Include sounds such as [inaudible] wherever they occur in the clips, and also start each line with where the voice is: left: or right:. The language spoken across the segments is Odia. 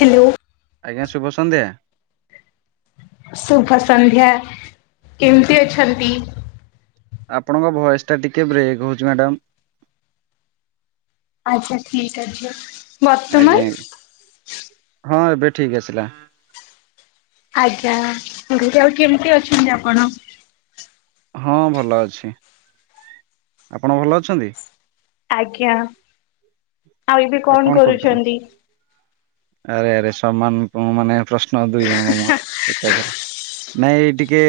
left: ହେଲୋ।
right: ଆଜ୍ଞା ଶୁଭ ସନ୍ଧ୍ୟା।
left: ଶୁଭସନ୍ଧ୍ୟା। କେମିତି ଅଛନ୍ତି?
right: ଆପଣଙ୍କ ଭଏସେ ଟା ଟିକେ ବ୍ରେକ୍ ହଉଚି ମ୍ୟାଡାମ୍।
left: ଆଚ୍ଛା ଠିକ୍ ଅଛି। ବର୍ତ୍ତମାନ
right: ଆଜ୍ଞା ଆଜ୍ଞା। ହଁ ଏବେ ଠିକ୍ ଆସିଲା।
left: ଆଜ୍ଞା। ମୁଁ କହିଲି କି କେମିତି ଅଛନ୍ତି ଆପଣ?
right: ହଁ ଭଲ ଅଛି। ଆପଣ ଭଲ ଅଛନ୍ତି?
left: ଆଜ୍ଞା। ଆଉ ଏବେ କଣ କରୁଛନ୍ତି?
right: ଆରେ ଆରେ ସମାନ ଉଁ ମାନେ ପ୍ରଶ୍ନ ଦୁଇଜଣଙ୍କ ମୁହଁରୁ ଏକାଥରେ। ନାଇଁ ଏଇ ଟିକେ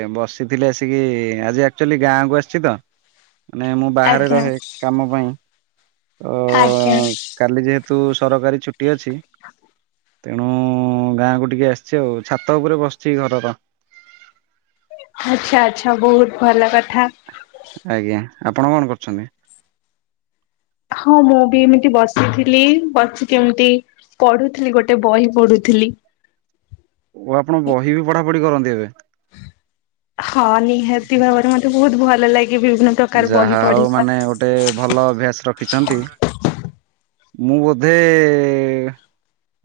right: ଏ ବସିଥିଲି ଆସିକି ଆଜି ଆକ୍ଚୁଆଲି ଗାଁକୁ ଆସଛି ତ।
left: [inaudible]
right: ମାନେ ମୁଁ ବାହାରେ
left: ଆଜ୍ଞା
right: ରହେ କାମ ପାଇଁ। ତ
left: ଆଜ୍ଞା।
right: କାଲି ଯେହେତୁ ସରକାରୀ ଛୁଟିଅଛି ତେଣୁ ଗାଁକୁ ଟିକେ ଆସଚି ଆଉ ଛାତ ଉପରେ ବସିଚି ଘରର।
left: ଆଚ୍ଛା ଆଚ୍ଛା, ବହୁତ୍ ଭଲକଥା।
right: ଆଜ୍ଞା, ଆପଣ କଣ କରୁଛନ୍ତି?
left: ହଁ ମୁଁ ବି ଏମିତି ବସିଥିଲି, ବସିକି ଏମିତି ପଢ଼ୁଥିଲି ଗୋଟେ ବହି ପଢ଼ୁଥିଲି।
right: ଓ ଆପଣ ବହି ବି ପଢ଼ାପଢ଼ି କରନ୍ତି ଏବେ?
left: ହଁ ନିହାତି ଭାବରେ ମତେ ବହୁତ୍ ଭଲ ଲାଗେ ବିଭିନ୍ନ ପ୍ରକାର ବହି
right: ଯାହାହଉ
left: ପଢିବା।
right: ମାନେ ଗୋଟେ ଭଲ ଅଭ୍ୟାସ ରଖିଛନ୍ତି। ମୁଁ ବୋଧେ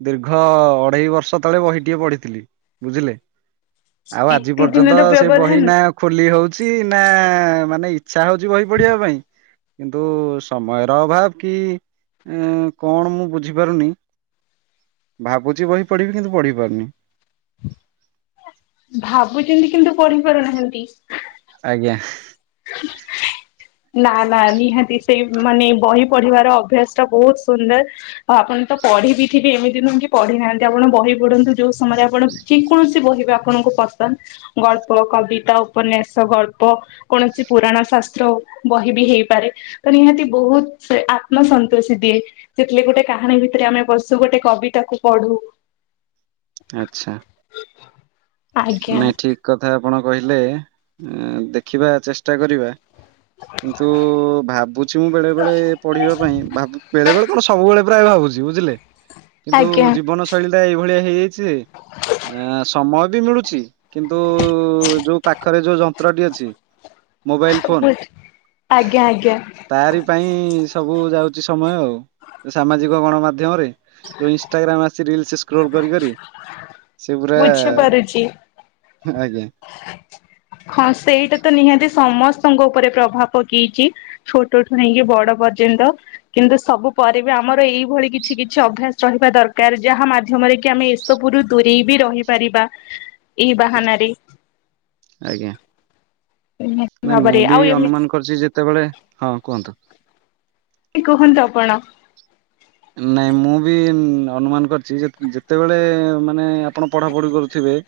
right: ଦୀର୍ଘ ଅଢେଇବର୍ଷ ତଳେ ବହିଟିିଏ ପଢ଼ିଥିଲି ବୁଝିଲେ। ଆଉ ଆଜି
left: ଏତେ
right: ପର୍ଯ୍ୟନ୍ତ
left: ଦିନର
right: ସେ ବହି
left: ବ୍ୟବଧାନ
right: ନା ଖୋଲି ହଉଚି ନା ମାନେ ଇଛା ହଉଚି ବହି ପଢ଼ିବାପାଇଁ। କିନ୍ତୁ, ସମୟର ଅଭାବ କି କଣ ମୁଁ ବୁଝିପାରୁନି ଭାବୁଛି ବହି ପଢ଼ିବି, କିନ୍ତୁ ପଢ଼ି ପାରୁନି।
left: ଭାବୁଛନ୍ତି, କିନ୍ତୁ ପଢ଼ି ପାରୁନାହାନ୍ତି
right: ଆଜ୍ଞା।
left: [unintelligible] ନା ନା ନିହାତି ସେଇ ମାନେ ବହି ପଢିବାର ଅଭ୍ୟାସ ଟା ବହୁତ ସୁନ୍ଦର। ଆଉ ଆପଣ ତ ପଢି ବିି ଥିବେ, ଏମିତି ନୁହଁ କି ପଢି ନାହାନ୍ତି ଆପଣ ବହି ପଢନ୍ତୁ, ଯୋଉ ସମୟରେ ଆପଣ ଯେ କୌଣସି ବହିବି ଆପଣଙ୍କୁ ପସନ୍ଦ ଗଳ୍ପ, କବିତା, ଉପନ୍ୟାସ, ଗଳ୍ପ କୌଣସି ପୁରାଣ, ଶାସ୍ତ୍ର ବହି ବି ହେଇପାରେ। ନିହାତି ବହୁତ୍ ଆତ୍ମସନ୍ତୋଷି ଦିଏ। ଯେତେଳେ ଗୋଟେ କାହାଣୀ ଭିତରେ ଆମେ ପସୁ, ଗୋଟେ କବିତାକୁୁ ପଢୁ।
right: ଆଚ୍ଛା।
left: ଆଜ୍ଞା।
right: ନାଇଁ ଠିକ କଥା ଆପଣ କହିଲେ, ଦେଖିବା ଚେଷ୍ଟା କରିବା। କିନ୍ତୁ ଭାବୁଛି ମୁଁ ବେଳେ ବେଳେ ପଢିବା ପାଇଁ, ଭାବ ବେଳେ ବେଳେ କଣ ସବୁବେଳେ। ପୁରା ଭାବୁଛି ବୁଝିଲେ, କିନ୍ତୁ
left: ଆଜ୍ଞା
right: ଜୀବନ ଶୈଳୀଟା ଏଇଭଳିଆ ହେଇଯାଇଚି ଯେ, ସମୟ ବି ମିଳୁଛି। କିନ୍ତୁ, ଯୋଉ ପାଖରେ ଯୋଉ ଯନ୍ତ୍ରଟି ଅଛି, ମୋବାଇଲ ଫୋନ୍
left: ଆଜ୍ଞା ଆଜ୍ଞା।
right: ତାରି ପାଇଁ ସବୁ ଯାଉଚି ସମୟ ଆଉ, ସାମାଜିକ ଗଣମାଧ୍ୟମରେ ଯୋଉ ଇନଷ୍ଟାଗ୍ରାମ୍ ଆସିଛି ରିଲସ୍ ସ୍କ୍ରୋଲ୍ କରି କରି ସେ ପୁରା
left: ବୁଝିପାରୁଛି।
right: ଆଜ୍ଞା।
left: ହଁ, ସେଇଟାତ ନିହାତି ସମସ୍ତଙ୍କ ଉପରେ ପ୍ରଭାବ ପକେଇଛି। ଛୋଟଠୁ ନେଇକି ବଡ ପର୍ଯ୍ୟନ୍ତ। କିନ୍ତୁ ସବୁ ପରେ ବି ଆମର ଏଇଭଳି କିଛି କିଛି ଅଭ୍ୟାସ ରହିବା ଦରକାର, ଯାହା ମାଧ୍ୟମରେ କି ଆମେ ସବୁରୁ ଦୂରେଇ ବି ରହିପାରିବା, ଏଇ ବାହାନାରେ।
right: ଆଜ୍ଞା।
left: ହ [inaudible]
right: ନାଇଁ ମୁଁ ବି ଅନୁମାନ କରିଛି ଯେତେବେଳେ, ହଁ କୁହନ୍ତୁ।
left: କିଛି କୁହନ୍ତୁ ଆପଣ।
right: ନାଇଁ ମୁଁ ବି ଅନୁମାନ କରିଛି, ଯେ ଯେତେବେଳେ ମାନେ ଆପଣ ପଢାପଢି କରୁଥିବେ।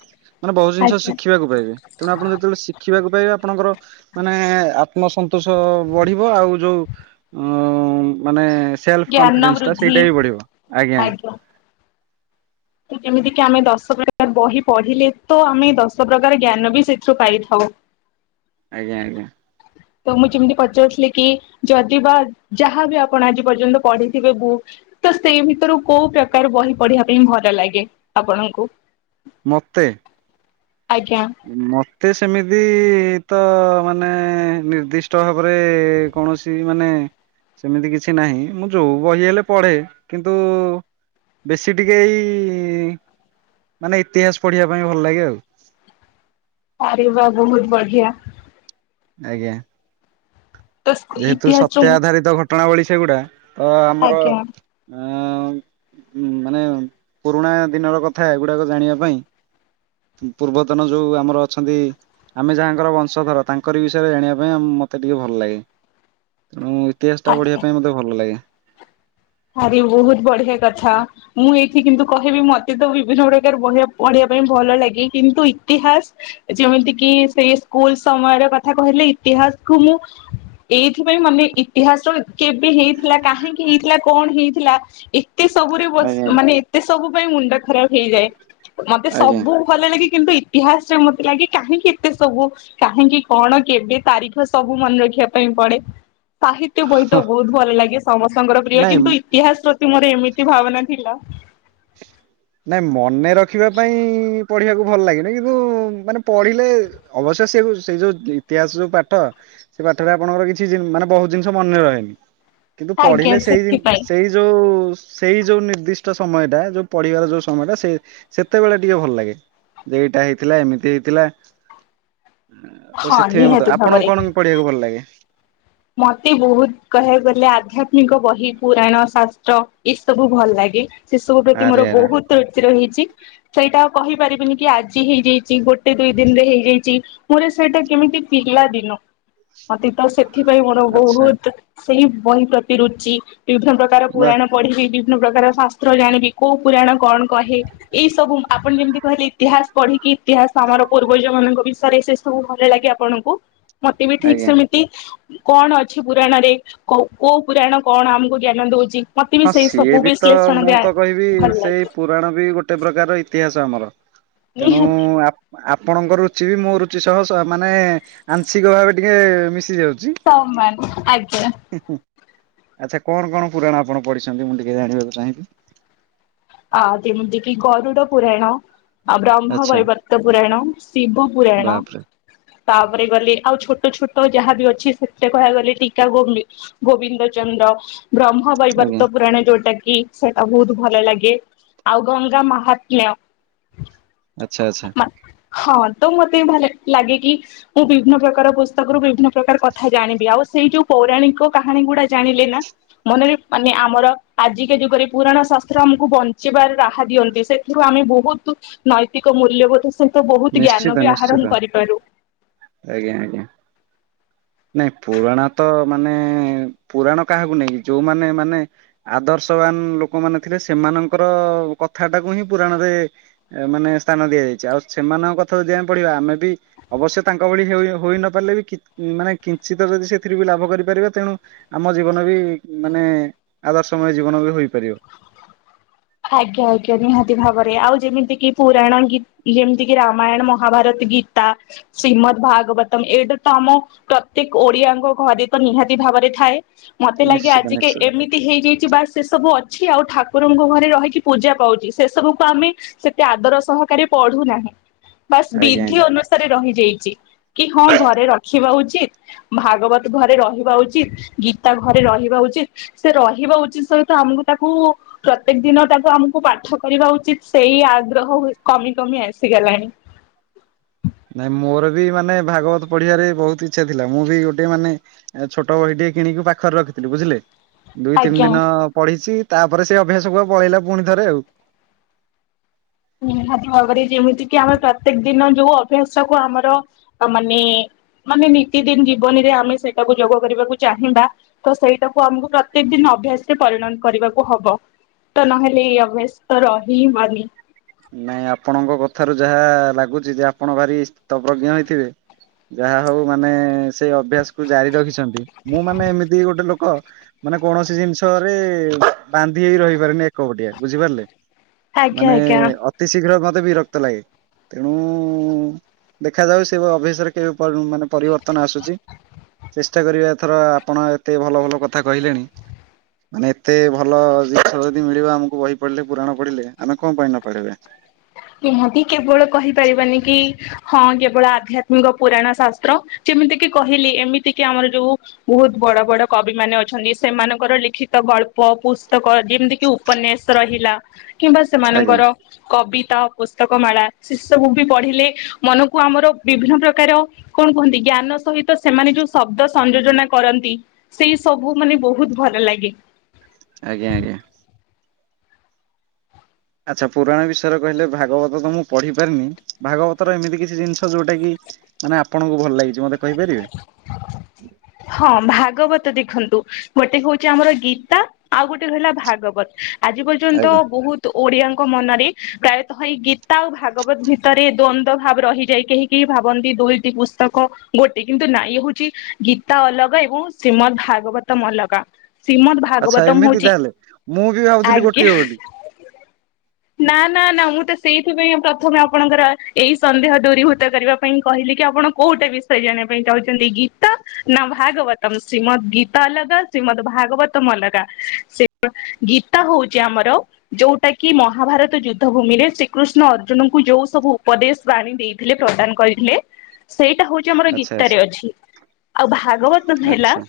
right: ମାନେ ବହୁତ ଜିନିଷ
left: ଆଜ୍ଞା
right: ଶିଖିବାକୁ ପାଇବେ। ତେଣୁ ଆପଣ ଯେତେବେଳେ ଶିଖିବାକୁ ପାଇବେ ଆପଣଙ୍କର। ମାନେ ଆତ୍ମସନ୍ତୋଷ ବଢିବ। ଆଉ ଯୋଉ ଅ ମାନେ। ସେଲ୍ଫ
left: ଜ୍ଞାନ
right: କନଫିଡେନ୍ସଟା
left: ବୃଦ୍ଧି
right: ସେଇଟା ବି ବଢିବ। ଆଜ୍ଞା।
left: ତ ଯେମିତିକି ଆମେ ଦଶ ପ୍ରକାର ବହି ପଢିଲେତ ଆମେ ଦଶ ପ୍ରକାର ଜ୍ଞାନ ବି ସେଥିରୁ ପାଇଥାଉ।
right: ଆଜ୍ଞା ଆଜ୍ଞା।
left: ତ ମୁଁ ଯେମିତି ପଚାରୁଥିଲି କି, ଯଦି ବା ଯାହାବି ଆପଣ ଆଜି ପର୍ଯ୍ୟନ୍ତ ପଢିଥିବେ ବୁକ୍। ତ ସେଇ ଭିତରୁ କୋଉ ପ୍ରକାର ବହି ପଢିବା ପାଇଁ ଭଲ ଲାଗେ ଆପଣଙ୍କୁ?
right: ମତେ?
left: ଆଜ୍ଞା।
right: ମତେ ସେମିତି ତ ମାନେ ନିର୍ଦ୍ଦିଷ୍ଟ ଭାବରେ କୌଣସି। ତିମାନେ ସେମିତି କିଛି ନାହିଁ, ମୁଁ ଯୋଉ ବହି ହେଲେ ପଢେ, କିନ୍ତୁ ବେଶୀ ଟିକେ ଏଇ ମାନେ ଇତିହାସ ପଢିବା ପାଇଁ ଭଲ ଲାଗେ ଆଉ।
left: ଆରେ ବା ବହୁତ୍ ବଢିଆ।
right: ଆଜ୍ଞା,
left: ତ
right: ଯେହେତୁ
left: ଇତିହାସ
right: ସତ୍ୟ ଆଧାରିତ ଘଟ। ଟଣାବଳି ସେଗୁଡା, ତ ଆମର।
left: ଆଜ୍ଞା
right: ଆଁ ମାନେ ପୁରୁଣା ଦିନର କଥା, ଏଗୁଡାକ ଜାଣିବା ପାଇଁ। ପୂର୍ବତନ ଯୋଉ ଆମର ଅଛନ୍ତି, ଆମେ ଯାହାଙ୍କର ବଂଶଧର ତାଙ୍କ। ଙ୍କରି ବିଷୟରେ ଜାଣିବା ପାଇଁ ମତେ ଟିକେ ଭଲ ଲାଗେ, ତେଣୁ ମୁଁ ଇତିହାସଟା ପଢ଼ିବା
left: ଆଜ୍ଞା।
right: ପାଇଁ ମତେ ଭଲ ଲାଗେ।
left: ଆରେ ବହୁତ ବଢିଆ କଥା। ମୁଁ ଏଇଠି କିନ୍ତୁ କହିବି ମତେ ତ ବିଭିନ୍ନ ପ୍ରକାର ବହି ପଢିବା ପାଇଁ ଭଲ ଲାଗେ କିନ୍ତୁ ଇତିହାସ ଯେମିତିକିି ସେଇ ସ୍କୁଲ ସମୟର କଥା କହିଲେ, ଇତିହାସକୁ ମୁଁ ଏଇଥିପାଇଁ ମାନେ ଇତିହାସର କେବେ ହେଇଥିଲା କାହିଁକି ହେଇଥିଲା କଣ ହେଇଥିଲା ଏତେ ସବୁରେ
right: ଆଜ୍ଞା
left: ମାନେ ଏତେ ସବୁ ପାଇଁ ମୁଣ୍ଡ ଖରାପ ହେଇଯାଏ ମତେ
right: ଆଜ୍ଞା।
left: ସବୁ ଭଲ ଲାଗେ କିନ୍ତୁ ଇତିହାସରେ ମତେ ଲାଗେ କାହିଁକି ଏତେ ସବୁ କାହିଁକି କଣ କେବେ ତାରିଖ ସବୁ ମନେ ରଖିବା ପାଇଁ ପଡେ। ସାହିତ୍ୟ ବହି ତ
right: ହଁ
left: ବହୁତ ଭଲ ଲାଗେ ସମସ୍ତଙ୍କର ପ୍ରିୟ
right: ନାଇଁ
left: କିନ୍ତୁ ଇତିହାସ ପ୍ରତି ମୋର ଏମିତି ଭାବନା ଥିଲା।
right: ନାଇଁ ମନେ ରଖିବା ପାଇଁ ପଢିବାକୁ ଭଲ ଲାଗେନି କିନ୍ତୁ ମାନେ ପଢିଲେ ଅବଶ୍ୟ ସେ ସେଇ ଯୋଉ ଇତିହାସ ଯୋଉ ପାଠ ସେ ପାଠରେ ଆପଣଙ୍କର କିଛି ମାନେ ବହୁତ ଜିନିଷ ମନେ ରହେନି କିନ୍ତୁ
left: ଆଜ୍ଞା
right: ପଢିଲେ ସେଇ
left: ସେଥିପାଇଁ
right: ସେଇ ଯୋଉ ସେଇ ଯୋଉ ନିର୍ଦ୍ଦିଷ୍ଟ ସମୟରେ ଟା ଯୋଉ ପଢିବାର ଯୋଉ ସମୟ ଟା ସେ ସେତେବେଳେ ଟିକେ ଭଲ ଲାଗେ। ଯେ ଏଇଟା ହେଇଥିଲା ଏମିତି ହେଇଥିଲା। ତ
left: ହଁ
right: ସେଥିପାଇଁ ମତ
left: ନିହାତି ଭାବରେ
right: ଆପଣଙ୍କୁ କଣ ପଢିବାକୁ ଭଲ ଲାଗେ?
left: ମତେ ବହୁତ କହିବାକୁ ଗଲେ ଆଧ୍ୟାତ୍ମିକ ବହି ପୁରାଣ ଶାସ୍ତ୍ର ଏସବୁ ଭଲ ଲାଗେ। ସେ ସବୁ ପ୍ରତି ମୋର
right: ଆରେ ଆରେ
left: ବହୁତ ରୁଚି ରହିଛି ସେଇଟା ଆଉ କହିପା ରିବିନି କି ଆଜି ହେଇଯାଇଛି ଗୋ ଟେ ଦୁଇ ଦିନରେ ହେଇଯାଇଛି ମୋର ସେଇଟା କେମିତି ପିଲା ଦିନ ଅତୀତ ସେ ଏଥିପାଇଁ ମୋର
right: ଆଚ୍ଛା
left: ବହୁତ ସେଇ ବହି ପ୍ରତି ରୁଚି ବିଭିନ୍ନ ପ୍ରକାର
right: ବା
left: ପୁରାଣ ପଢିବି ବିଭିନ୍ନ ପ୍ରକାର ଶାସ୍ତ୍ର ଜାଣିବି କୋଉ ପୁରାଣ କଣ କହେ ଏଇ ସବୁ ଆପଣ ଯେମିତି କହିଲେ ଇତିହାସ ପଢିକି ଇତିହାସ ଆମର ପୂର୍ବଜ ମାନଙ୍କ ବିଷୟରେ ସେ ସବୁ ଭଲ ଲାଗେ ଆପଣଙ୍କୁ। ମତେ ବି ଠିକ
right: ଆଜ୍ଞା।
left: ସେମିତି କଣ ଅଛି ପୁରାଣରେ କୋଉ ପୁରାଣ କଣ ଆମକୁ ଜ୍ଞାନ ଦଉଛି? ମତେ ବି
right: ହଁ
left: ସେଇ
right: ସିଏ
left: ସବୁ
right: ବି ତ
left: ବିଶ୍ଳେଷଣ
right: ମୁଁ ତ କହିବି
left: [unintelligible] ଭଲ
right: ସେଇ
left: ଲାଗେ।
right: ପୁରାଣ ବି ଗୋଟେ ପ୍ରକାର ଇତିହାସ ଆମର ତେଣୁ
left: ନିହାତି
right: ଆପଣଙ୍କ ରୁଚି ବି ମୋ ରୁଚି ସହ ମାନେ ଆଂଶିକ ଭାବେ ଟିକେ ମିଶି ଯାଉଛି।
left: ସମାନ ଆଜ୍ଞା।
right: ଆଚ୍ଛା କଣ କଣ ପୁରାଣ ଆପଣ ପଢିଛନ୍ତି ମୁଁ ଟିକେ ଜାଣିବାକୁ ଚାହିଁବି?
left: ଆ ଯେମିତି କି ଗରୁଡ଼ ପୁରାଣ। ଆଉ ବ୍ରହ୍ମ
right: ଆଚ୍ଛା
left: ବୈବର୍ତ ପୁରାଣ ଶିବ ପୁରାଣ।
right: ବାପରେ
left: ତାପରେ ଗଲେ ଆଉ ଛୋଟ ଛୋଟ ଯାହାବି ଅଛି ସେଥିରେ କହିବାକୁ ଗଲେ ଟିକା ଗୋ ଗୋବିନ୍ଦ ଚନ୍ଦ୍ର ବ୍ରହ୍ମ
right: ଆଜ୍ଞା।
left: ବୈବର୍ତ୍ତ ପୁରାଣ ଯୋଉଟା କି ସେଇଟା ବହୁତ ଭଲ ଲାଗେ। ଆଉ ଗଙ୍ଗା ମାହାତ୍ମ୍ୟ।
right: ଆଚ୍ଛା ଆଛା।
left: ହଁ ତ ମତେ ଭଲ ଲାଗେ କି ମୁଁ ବିଭିନ୍ନ ପ୍ରକାର ପୁସ୍ତକରୁ ବିଭିନ୍ନ ପ୍ରକାର କଥା ଜାଣିବି ଆଉ ସେଇ ଯୋଉ ପୌରାଣିକ କାହାଣୀ ଗୁଡା ଜାଣିଲେ ନା ମନରେ ମାନେ ଆମର ଆଜିକା ଯୁଗରେ ପୁରାଣ ଶାସ୍ତ୍ର ଆମକୁ ବଞ୍ଚିବାର ରାହା ଦିଅନ୍ତି ସେ ସେଥିରୁ ଆମେ ବହୁତ ନୈତିକ ମୂଲ୍ୟବୋଧ ସହିତ ବହୁତ ଜ୍ଞାନ
right: ନିଶ୍ଚିତ
left: ବି
right: ନିଶ୍ଚିତ
left: ଆହରଣ କରିପାରୁ।
right: ଆଜ୍ଞା ଆଜ୍ଞା। ନାଇଁ ପୁରାଣ ତ ମାନେ ପୁରାଣ କାହାକୁ ନେଇକି ଯୋଉମାନେ ମାନେ ଆଦର୍ଶବାନ ଲୋକମାନେ ଥିଲେ ସେମାନଙ୍କର କଥାଟାକୁ ହିଁ ପୁରାଣରେ ମାନେ ସ୍ଥାନ ଦିଆଯାଇଛି ଆଉ ସେମାନଙ୍କ କଥା ଯଦି ଆମେ ପଢିବା ଆମେ ବି ଅବଶ୍ୟ ତାଙ୍କ ଭଳି ହୋଇ ହୋଇନ ପାରିଲେ ବି ମାନେ କିଞ୍ଚିତ ଯଦି ସେଥିରୁ ବି ଲାଭ କରି ପାରିବା ତେଣୁ ଆମ ଜୀବନ ବି ମାନେ ଆଦର୍ଶମୟ ଜୀବନ ବି ହୋଇପାରିବ।
left: ଆଜ୍ଞା ଆଜ୍ଞା ନିହାତି ଭାବରେ ଆଉ ଯେମିତି କିି ପୁରାଣ ଗୀ ଯେମିତି କିି ରାମାୟଣ ମହାଭାରତ ଗୀତା ଶ୍ରୀମଦ୍ ଭାଗବତ ଏଇଟା ତ ଆମ ପ୍ରତ୍ୟେକ ଓଡିଆଙ୍କ ଘରେ ତ ନିହାତି ଭାବରେ ଥାଏ ମତେ ଲାଗେ
right: ନିଶ୍ଚିତ
left: ଆଜିକା
right: ନିଶ୍ଚିତ
left: ଏମି ତି ହେଇଯାଇଛି। ବା ସେ ସବୁ ଅଛି ଆଉ ଠାକୁରଙ୍କୁ ଘରେ ରହିକି ପୂଜା ପାଉଚି ସେ ସବୁକୁ ଆମେ ସେତେ ଆଦର ସହକାରେ ପଢୁନାହିଁ। ବାସ୍
right: ଆଜ୍ଞା ଆଜ୍ଞା।
left: ବିଧି ଅନୁସାରେ ରହିଯାଇଚି। କି ହଁ ଘରେ ରଖିବା ଉଚିତ। ଭାଗବତ ଘରେ ରହିବା ଉଚିତ ଗୀତା ଘରେ ରହିବା ଉଚିତ। ସେ ରହିବା ଉଚିତ ସହିତ ଆମକୁ ତାକୁ ପ୍ରତ୍ୟେକ ଦିନ ତାକୁ ଆମକୁ ପାଠ କରିବା ଉଚିତ୍ ସେଇ ଆଗ୍ରହ କମି କମି ଆସିଗଲାଣି।
right: ନାଇଁ ମୋର ବି ମାନେ ଭାଗବତ ପଢିବାରେ ବହୁତ ଇଚ୍ଛା ଥିଲା ମୁଁ ବି ଗୋଟେ ମାନେ ଛୋଟ ବହି ଟିକେ କିଣିକି ପାଖରେ ରଖିଥିଲୁ ବୁଝିଲେ? ଦୁଇ ତିନି
left: ଆଜ୍ଞା
right: ଦିନ ପଢିଚି ତାପରେ ସେଇ ଅଭ୍ୟାସ କୁ ଆ ପଳେଇଲା ପୁଣି ଥରେ ଆଉ।
left: ନିହାତି ଭାବରେ ଯେମିତି କିି ଆମେ ପ୍ରତ୍ୟେକ ଦିନ ଯୋଉ ଅଭ୍ୟାସ ଟାକୁ ଆମର ମାନେ ମାନେ ନିତିଦିନ ଜୀବନୀରେ ଆମେ ସେଇଟାକୁ ଯୋଗ କରିବାକୁ ଚାହିଁବା ତ ସେଇଟାକୁ ଆମକୁ ପ୍ରତ୍ୟେକ ଦିନ ଅଭ୍ୟାସରେ ପରିଣନ କରିବାକୁ ହବ। ତ ନହେଲେ ଏଇ ଅଭ୍ୟାସ ରହି ମାନି।
right: ନାଇଁ ଆପଣଙ୍କ କଥାରୁ ଯାହା ଲାଗୁଚି ଯେ ଆପଣ ଭାରି ଶତବଜ୍ଞ ହେଇଥିବେ। ଯାହା ହଉ ମାନେ ସେଇ ଅଭ୍ୟାସ କୁ ଜାରି ରଖିଚନ୍ତି। ମୁଁ ମାନେ ଏମିତି ଗୋଟେ ଲୋକ ମାନେ କୌଣସି ଜିନିଷରେ ବାନ୍ଧି ହେଇ ରହିପାରନି ଏକପଟିଆ ବୁଝିପାରିଲେ?
left: ଆଜ୍ଞା
right: ମାନେ
left: ଆଜ୍ଞା
right: ଅତି ଶୀଘ୍ର ମତେ ବିରକ୍ତ ଲାଗେ। ତେଣୁ ଦେଖାଯାଉ ସେ ଅଭସରେ କେବେ ମାନେ ପରିବର୍ତ୍ତନ ଆସୁଚି। ଚେଷ୍ଟା କରିବା ଏଥର ଆପଣ ଏତେ ଭଲ ଭଲ କଥା କହିଲେଣି। ମାନେ ଏତେ ଭଲ ଜିନିଷ ଯଦି ମିଳିବ ଆମକୁ ବହି ପଢିଲେ ପୁରାଣ ପଢିଲେ ଆମେ କଣ ପାଇଁ ନ ପଢିବେ।
left: ନିହାତି କେବଳ କହିପାରିବାନି କି ହଁ କେବଳ ଆଧ୍ୟାତ୍ମିକ ପୁରାଣ ଶାସ୍ତ୍ର ଯେମିତି କିି କହିଲି ଏମିତି କି ଆମର ଯୋଉ ବହୁତ ବଡ ବଡ କବିମାନେ ଅଛନ୍ତି ସେମାନଙ୍କର ଲିଖିତ ଗଳ୍ପ ପୁସ୍ତକ ଯେମିତି କି ଉପନ୍ୟାସ ରହିଲା କିମ୍ବା
right: ଆଜ୍ଞା
left: ସେମାନଙ୍କର କବି ତା ପୁସ୍ତକ ମାଳା ସେ ସବୁ ବି ପଢିଲେ ମନକୁ ଆମର ବିଭିନ୍ନ ପ୍ରକାର କଣ କୁହନ୍ତି ଜ୍ଞାନ ସହିତ ସେମାନେ ଯୋଉ ଶବ୍ଦ ସଂଯୋଜନା କରନ୍ତି। ସେଇ ସବୁ ମାନେ ବହୁତ ଭଲ ଲାଗେ।
right: ଆଜ୍ଞା ଆଜ୍ଞା। ଆଚ୍ଛା ପୁରାଣ ବିଷୟରେ କହିଲେ ଭାଗବତ ତ ମୁଁ ପଢି ପାରିନି। ଭାଗବତର ଏମିତି କିଛି ଜିନିଷ ଯୋଉଟା କି ମାନେ ଆପଣଙ୍କୁ ଭଲ ଲାଗିଚି ମତେ କହିପାରିବେ?
left: ହଁ ଭାଗବତ ଦେଖନ୍ତୁ ଗୋଟେ ହଉଚି ଆମର ଗୀତା- - ଆଉ ଗୋଟେ କହିଲା ଭାଗବତ ଆଜି ପର୍ଯ୍ୟନ୍ତ
right: ଆଜ୍ଞା
left: ବହୁତ ଓଡିଆଙ୍କ ମନରେ ପ୍ରାୟତଃ ଏଇ ଗୀତା ଆଉ ଭାଗବତ ଭିତରେ ଦ୍ଵନ୍ଦ ଭାବ ରହିଯାଇ କେହି ଭାବନ୍ତି ଦୁଇଟି ପୁସ୍ତକ ଗୋଟେ କିନ୍ତୁ ନାଇଁ ହଉଛି ଗୀ ତା ଅଲଗା ଏବଂ ଶ୍ରୀମଦ୍ ଭାଗବତମ ଅଲଗା। ଶ୍ରୀମଦ୍
right: ଆଚ୍ଛା
left: ଭାଗବତମ
right: ଏମିତି
left: ହଉଛି
right: ତାହେଲେ ମୁଁ ବି ଭାବୁଥିଲି
left: ଆଜ୍ଞା।
right: ଗୋଟିଏ ବୋଲି।
left: ନା ନା ନା ମୁଁ ତ ସେଇଥିପାଇଁ ପ୍ରଥମେ ଆପଣଙ୍କର ଏଇ ସନ୍ଦେହ ଦୂରୀଭୂତ କରିବା ପାଇଁ କହିଲେ କି ଆପଣ କୋଉଟା ବିଷୟ ଜାଣିବା ପାଇଁ ଚାହୁଛନ୍ତି ଗୀତା ନା ଭାଗବତମ ଶ୍ରୀମଦ୍ ଗୀତା ଅଲଗା ଶ୍ରୀମଦ୍ ଭାଗବତମ ଅଲଗା ସେ ଗୀତା ହଉଛି ଆମର ଯୋଉଟା କି ମହାଭାରତ ଯୁଦ୍ଧ ଭୂମି ରେ ଶ୍ରୀକୃଷ୍ଣ ଅର୍ଜୁନଙ୍କୁ ଯୋଉ ସବୁ ଉପଦେଶ ବାଣୀ ଦେଇଥିଲେ ପ୍ରଦାନ କରିଥିଲେ ସେଇଟା ହଉଚି ଆମର
right: ଆଚ୍ଛା
left: ଗୀତାରେ
right: ଆଚ୍ଛା
left: ଅଛି। ଆଉ ଭାଗବତ ହେଲା
right: ଆଚ୍ଛା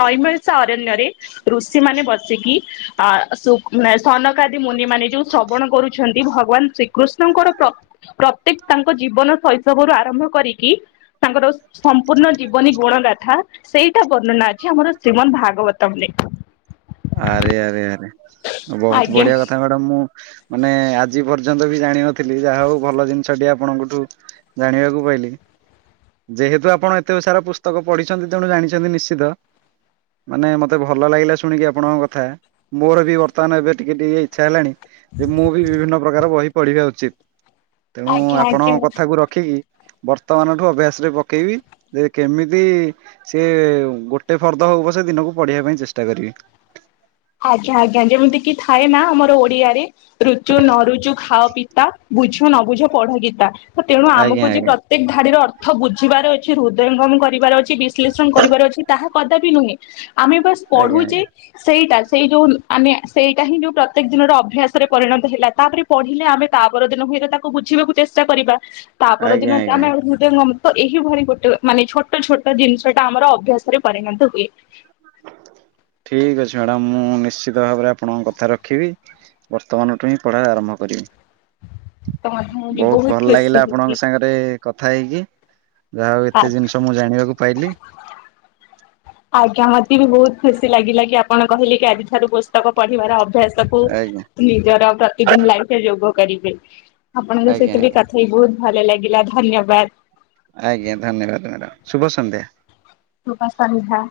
left: ନଈମଳିଶା ଅରଣ୍ୟରେ ଋଷି ମାନେ ବସିକି ଆ ମାନେ ସନକ ଆଦି ମୁନି ମାନେ ଯୋଉ ଶ୍ରବଣ କରୁଛନ୍ତି ଭଗବାନ ଶ୍ରୀ କୃଷ୍ଣଙ୍କର ପ୍ରତ୍ୟେକ ତାଙ୍କ ଜୀବନ ଶୈଶବରୁ ଆରମ୍ଭ କରିକି ତାଙ୍କର ସମ୍ପୂର୍ଣ୍ଣ ଜୀବନୀ ଗୁଣ ଗାଥା ସେଇଟା ବର୍ଣ୍ଣନା ଅଛି ଆମର ଶ୍ରୀମନ୍ଦ ଭାଗବତମ ରେ।
right: ଆରେ ଆରେ ଆରେ ବହୁତ
left: ଆଜ୍ଞା।
right: ବଢିଆ କଥା କଥା ମୁଁ ମାନେ ଆଜି ପର୍ଯ୍ୟନ୍ତ ବି ଜାଣିନଥିଲି ଯାହା ହଉ ଭଲ ଜିନିଷଟି ଆପଣଙ୍କଠୁ ଜାଣିବାକୁ ପାଇଲିି। ଯେହେତୁ ଆପଣ ଏତେ ସାରା ପୁସ୍ତକ ପଢିଛନ୍ତି ତେଣୁ ଜାଣିଛନ୍ତି ନିଶ୍ଚିତ। ମାନେ ମତେ ଭଲ ଲାଗିଲା ଶୁଣିକି ଆପଣଙ୍କ କଥା ମୋର ବି ବର୍ତମାନ ଏବେ ଟିକେ ଟିକେ ଇଚ୍ଛା ହେଲାଣି। ଯେ ମୁଁ ବି ବିଭିନ୍ନ ପ୍ରକାର ବହି ପଢିବା ଉଚିତ। ତେଣୁ
left: ଆଜ୍ଞା
right: ଆପଣ
left: ଆଜ୍ଞା
right: କଥାକୁ ରଖିକି ବର୍ତ୍ତମାନ ଠୁ ଅଭ୍ୟାସ ରେ ପକେଇବି ଯେ କେମିତି ସିଏ ଗୋଟେ ଫର୍ଦ ହଉ ପଛେ ଦିନକୁ ପଢେଇିବା ପାଇଁ ଚେଷ୍ଟା କରିବି।
left: ଆଜ୍ଞା ଆଜ୍ଞା ଯେମିତି କିି ଥାଏ ନା ଆମର ଓଡିଆରେ ରୁଚୁ ନ ରୁଚୁ ଖାଅ ପିତା ବୁଝ ନ ବୁଝ ପଢ ଗୀତା ତ ତେଣୁ
right: ଆଜ୍ଞା
left: ଆମକୁ ଯେ
right: ଆଜ୍ଞା
left: ପ୍ରତ୍ୟେକ ଧାଡିର ଅର୍ଥ ବୁଝିବାର ଅଛି ହୃଦୟଙ୍ଗମ କରିବାର ଅଛି ବିଶ୍ଳେଷଣ କରିବାର ଅଛି ତାହା କଦାପି ନୁହେଁ। ଆମେ ବାସ୍
right: ଆଜ୍ଞା
left: ପଢୁଚେ
right: ଆଜ୍ଞା
left: ସେଇଟା ସେଇ ଯେଉଁ ଆମେ ସେଇଟା ହିଁ ଯେଉଁ ପ୍ରତ୍ୟେକ ଦିନର ଅଭ୍ୟାସରେ ପରିଣତ ହେଲା। ତାପରେ ପଢ଼ିଲେ ଆମେ ତା ପର ଦିନ ହୁଏତ ତାକୁ ବୁଝିବାକୁ ଚେଷ୍ଟା କରିବା ତା ପର
right: ଆଜ୍ଞା
left: ଦିନ
right: ଆଜ୍ଞା।
left: ଆମେ ଆ ହୃଦୟଙ୍ଗମ ଏହିଭଳି ଗୋଟେ ମାନେ ଛୋଟ ଛୋଟ ଜିନିଷ ଟା ଆମର ଅଭ୍ୟାସରେ ପରିଣତ ହୁଏ। [inaudible]
right: ଠିକ୍ ଅଛି ମ୍ୟାଡ଼ାାମ ମୁଁ ନିଶ୍ଚିତ ଭାବରେ ଆପଣଙ୍କ କଥା ରଖିବି। ବର୍ତ୍ତମାନଠୁ ହିଁ ପଢ଼ା ଆରମ୍ଭ କରିବି।
left: ତ ମଧ୍ୟ ମୁଁ ବି
right: ବହୁତ ଭଲ
left: ଖୁସି
right: ଲାଗିଲା
left: ହେବି
right: ଆପଣଙ୍କ ସାଙ୍ଗରେ କଥା ହେଇକି ଯାହାଉ
left: ଆ
right: ଏତେ ଜିନିଷ ମୁଁ ଜାଣିବାକୁ ପାଇଲି।
left: ଆଜ୍ଞା ମତେ ବି ବହୁତ ଖୁସି ଲାଗିଲା କି ଆପଣ କହିଲେ କି ଆଜିଠାରୁ ପୁସ୍ତକ ପଢିବାର ଅଭ୍ୟାସକୁ
right: ଆଜ୍ଞା
left: ନିଜର ପ୍ରତିଦିନ ଲାଇଫରେ ଯୋଗ କରିବେ। ଆପଣଙ୍କ
right: ଆଜ୍ଞା
left: ସହିତ ବି
right: ଆଜ୍ଞା
left: କଥା ହେଇ ବହୁତ ଭଲ ଲାଗିଲା ଧନ୍ୟବାଦ।
right: ଆଜ୍ଞା ଧନ୍ୟବାଦ ମ୍ୟାଡ଼ାାମ ଶୁଭ ସନ୍ଧ୍ୟା।
left: ଶୁଭ ସନ୍ଧ୍ୟା।